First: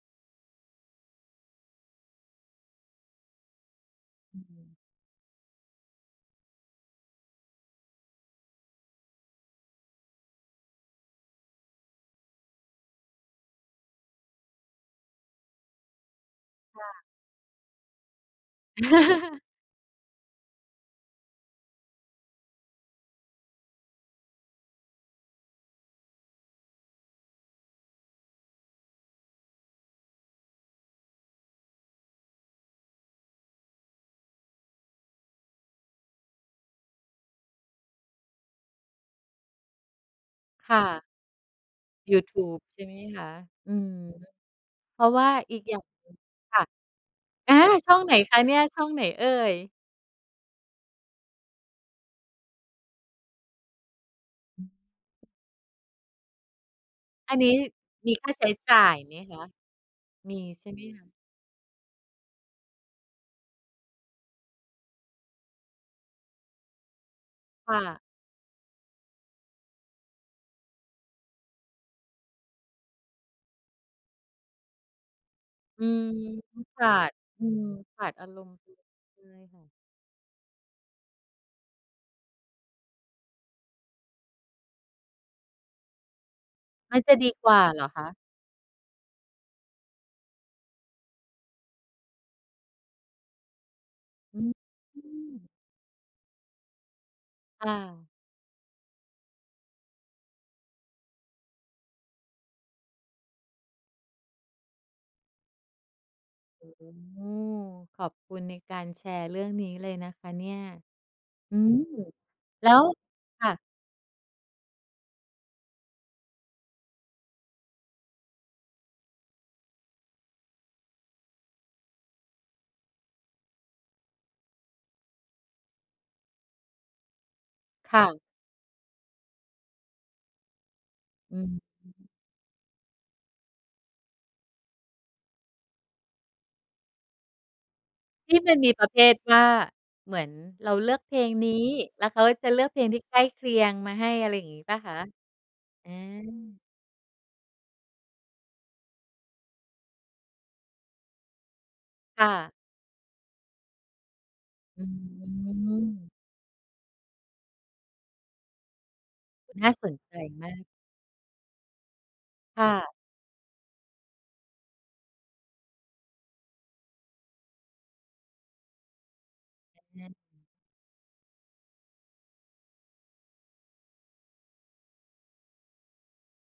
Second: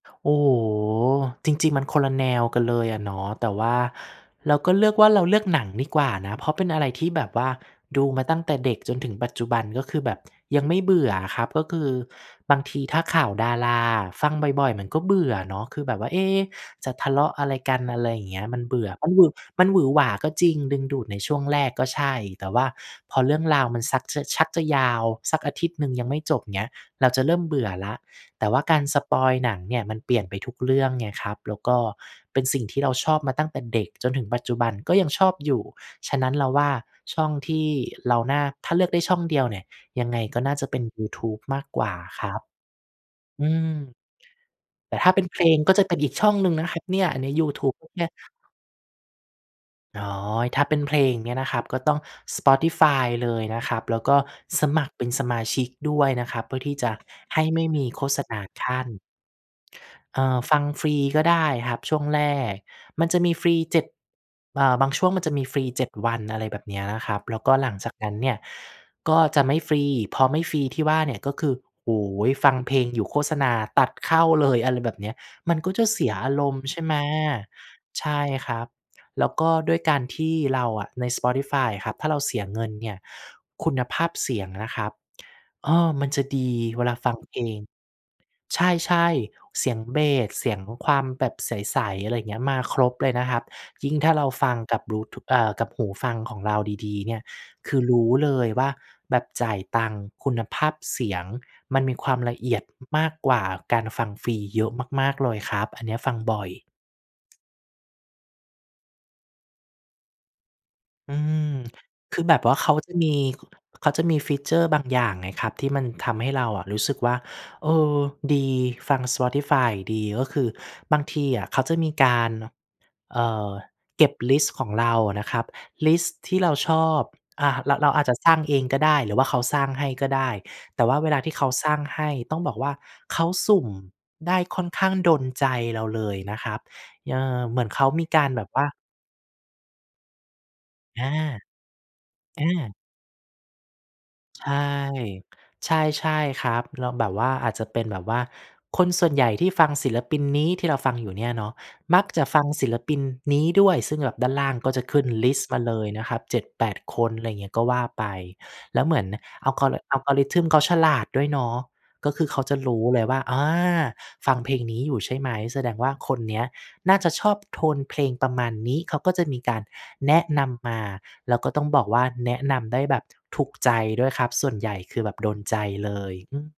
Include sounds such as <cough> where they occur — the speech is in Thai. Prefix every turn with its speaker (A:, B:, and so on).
A: โอ้โฮ จริง ๆ มันคนละแนวกันเลยอะเนาะ แต่ว่า
B: อื
A: เราก
B: ม
A: ็เลือกว่า เราเลือกหนังดีกว่านะ เพราะเป็นอะไรที่แบบว่าดูมาตั้งแต่เด็กจนถึงปัจจุบัน ก็คือแบบ ยังไม่เบื่ออะครับ ก็คือบางทีถ้าข่าวดาราอะ ฟังบ่อย ๆ มันก็เบื่อเนาะ คือแบบว่า เอ๊ะ
B: ค่
A: จะ
B: ะ
A: ทะเลาะอะไรกัน อะไรอย่างเงี้ย มันเบื่อ มันหวึ
B: <chuckles>
A: มันหวือหวาก็จริง ดึงดูดในช่วงแรก ก็ใช่ แต่ว่าพอเรื่องราวมันซักจะ ชักจะยาว สักอาทิตย์หนึ่งยังไม่จบ อย่างเงี้ย เราจะเริ่มเบื่อแล้ว แต่ว่าการสปอยล์หนังเนี่ย มันเปลี่ยนไปทุกเรื่องไงครับ แล้วก็เป็นสิ่งที่เราชอบมาตั้งแต่เด็กจนถึงปัจจุบัน ก็ยังชอบอยู่ ฉะนั้นเราว่าช่องที่เราน่า ถ้าเลือกได้ช่องเดียวเนี่ย ยังไงก็น่าจะ
B: ค
A: เป
B: ่
A: ็นย
B: ะ
A: ูทูบมากกว่า
B: ยู
A: คร
B: ท
A: ั
B: ู
A: บ
B: บใช่ไหมคะ
A: อื
B: อื
A: ม
B: อ
A: แต
B: เ
A: ่
B: พร
A: ถ
B: า
A: ้
B: ะ
A: าเ
B: ว
A: ป็
B: ่
A: น
B: า
A: เพล
B: อี
A: ง
B: ก
A: ก
B: อ
A: ็
B: ย่า
A: จะ
B: ง
A: เป็น
B: หน
A: อ
B: ึ
A: ี
B: ่
A: ก
B: ง
A: ช่องหนึ่
B: ค
A: ง
B: ่
A: น
B: ะ
A: ะครับเนี่ย ในยู
B: อา
A: ทูบ
B: ช่อ
A: เ
B: ง
A: นี่
B: ไ
A: ย
B: หนคะเนี่ย ช่องไหนเอ่ย?
A: อ๋อ ถ้าเป็นเพลงเนี่ยนะครับ ก็ต้อง Spotify เลยนะครับ แล้วก็สมัครเป็นสมาชิกด้วยนะครับ เพื่อที่จะ
B: อั
A: ให
B: น
A: ้
B: นี้
A: ไม่มีโฆ
B: มี
A: ษ
B: ค่า
A: ณา
B: ใช้
A: ค
B: จ
A: ั
B: ่
A: ่
B: าย
A: น
B: ไหมคะ
A: เอ่
B: ม
A: อ
B: ี
A: ฟั
B: ใ
A: ง
B: ช่ไหม
A: ฟรี
B: คะ?
A: ก็ได้ครับช่วงแรก มันจะมีฟรีเจ็ด เอ่อ บางช่วงมันจะมีฟรี 7 วัน อะไรแบบเนี้ยนะครับ แล้วก็หล
B: ค
A: ั
B: ่
A: งจาก
B: ะ
A: นั้นเนี่ยก็จะไม่ฟรี พอไม่ฟรีที่ว่าเนี่ย ก็คือ โอ้โฮ ฟังเพลงอยู่โฆษณาตัดเข้าเลย อะไรแบบเนี้ย มันก็
B: อ
A: จ
B: ื
A: ะเส
B: ม
A: ียอารมณ์ใช
B: ข
A: ่
B: า
A: ไหม
B: ด อืม ข
A: ใ
B: า
A: ช
B: ด
A: ่
B: อาร
A: ค
B: มณ
A: ร
B: ์
A: ั
B: ใช
A: บ แล้
B: ่
A: วก็
B: ค่ะ
A: ด้วยการที่เราอะ ใน Spotify อะครับ ถ้าเราเสียเงินเนี่ย คุณภาพเสียงนะครับ เออ มันจะดี เวล
B: ม
A: า
B: ัน
A: ฟ
B: จ
A: ั
B: ะ
A: ง
B: ดี
A: เพล
B: กว่
A: ง
B: าเหรอคะ?
A: ใช่ ๆ เสียงเบส เสียงความแบบใส ๆ อะไรอย่างเงี้ย มาครบเลยนะครับ ยิ่งถ้าเรา
B: อื
A: ฟ
B: ม
A: ังกับบลู ท อ่า กับหูฟังของเราดี ๆ เนี่ย
B: ค
A: ค
B: ่
A: ือร
B: ะ
A: ู้เลยว่าแบบจ่ายตังค์คุณภาพเสียงมันมีความละเอียด มากกว่าการฟังฟรีเยอะมาก ๆ เลยครับ อันเนี้ยฟังบ่อย
B: โอ้โฮ ขอบคุณในการแชร์เรื่องนี้เลยนะคะเนี่ย
A: อืม
B: อืม
A: คือแบบว่าเ
B: แ
A: ข
B: ล้
A: า
B: ว
A: จะมี
B: ค่ะ
A: เขาจะมี ฟีเชอร์ บางอย่างไงครับ ที่มันทำให้เราอะรู้สึกว่า เออ ดี ฟัง Spotify อะดี ก็คือบางทีอะเขาจะมีการ เอ่อ เก็บลิสต์ของเราอะนะครับ ลิสต์ที่เราชอบ อา เรา เรา
B: ค่
A: อาจ
B: ะ
A: จะสร้างเองก็ได้ หรือว่าเขาสร้างให้ก็ได้ แต่ว่าเวลาที่
B: อื
A: เขาสร้า
B: ม
A: งให้ ต้องบอกว่าเขาสุ่มได้ค่อนข้างโดนใจเราเลยนะครับ เอ่อ เหมือนเขามีกา
B: ท
A: ร
B: ี่
A: แบ
B: ม
A: บ
B: ัน
A: ว่า
B: มีประเภทว่า เหมือนเราเลือก
A: อ
B: เ
A: า
B: พลงนี้ แล้วเขา
A: อ
B: จะเลือก
A: า
B: เพลงที่ใกล้เคียงมาให้ อะไรอย
A: ใ
B: ่
A: ช
B: าง
A: ่
B: งี้เปล่าคะ?
A: ใช่
B: อ
A: ใช่คร
B: า
A: ับ เราแบบว่า อาจจะเป็นแบบว่า คนส่วนใหญ่ที่ฟังศิลปินนี้ ที่เราฟังอยู่เนี่ยเนาะ มัก
B: ค
A: จะ
B: ่
A: ฟัง
B: ะ
A: ศิลปินนี้ด้วย ซึ่งแบบด้านล่างก็
B: อ
A: จ
B: ื
A: ะขึ้นลิสต์มาเลยน
B: ม
A: ะครับ 7-8 คน ไรอย่างเงี้ย ก็ว่าไป แล้วเหมือน
B: อุ๊ย น่า
A: Algora
B: สนใจม
A: Algorithm
B: า
A: เขา
B: ก
A: ฉลาดด้วยเนาะ ก็คือเขาจะ
B: ค่
A: รู้
B: ะ
A: เลยว่า อา ฟังเพลงนี้อยู่ใช่ไหม แสดงว่าคนเนี้ยน่าจะชอบโทนเพลงประมาณนี้ เขาก็จะมีการ
B: อะฮ
A: แ
B: ะ
A: นะนำมา แล้วก็ต้องบอกว่าแนะนำได้แบบถูกใจด้วยครับ ส่วนใหญ่คือแบบโดนใจเลย อือ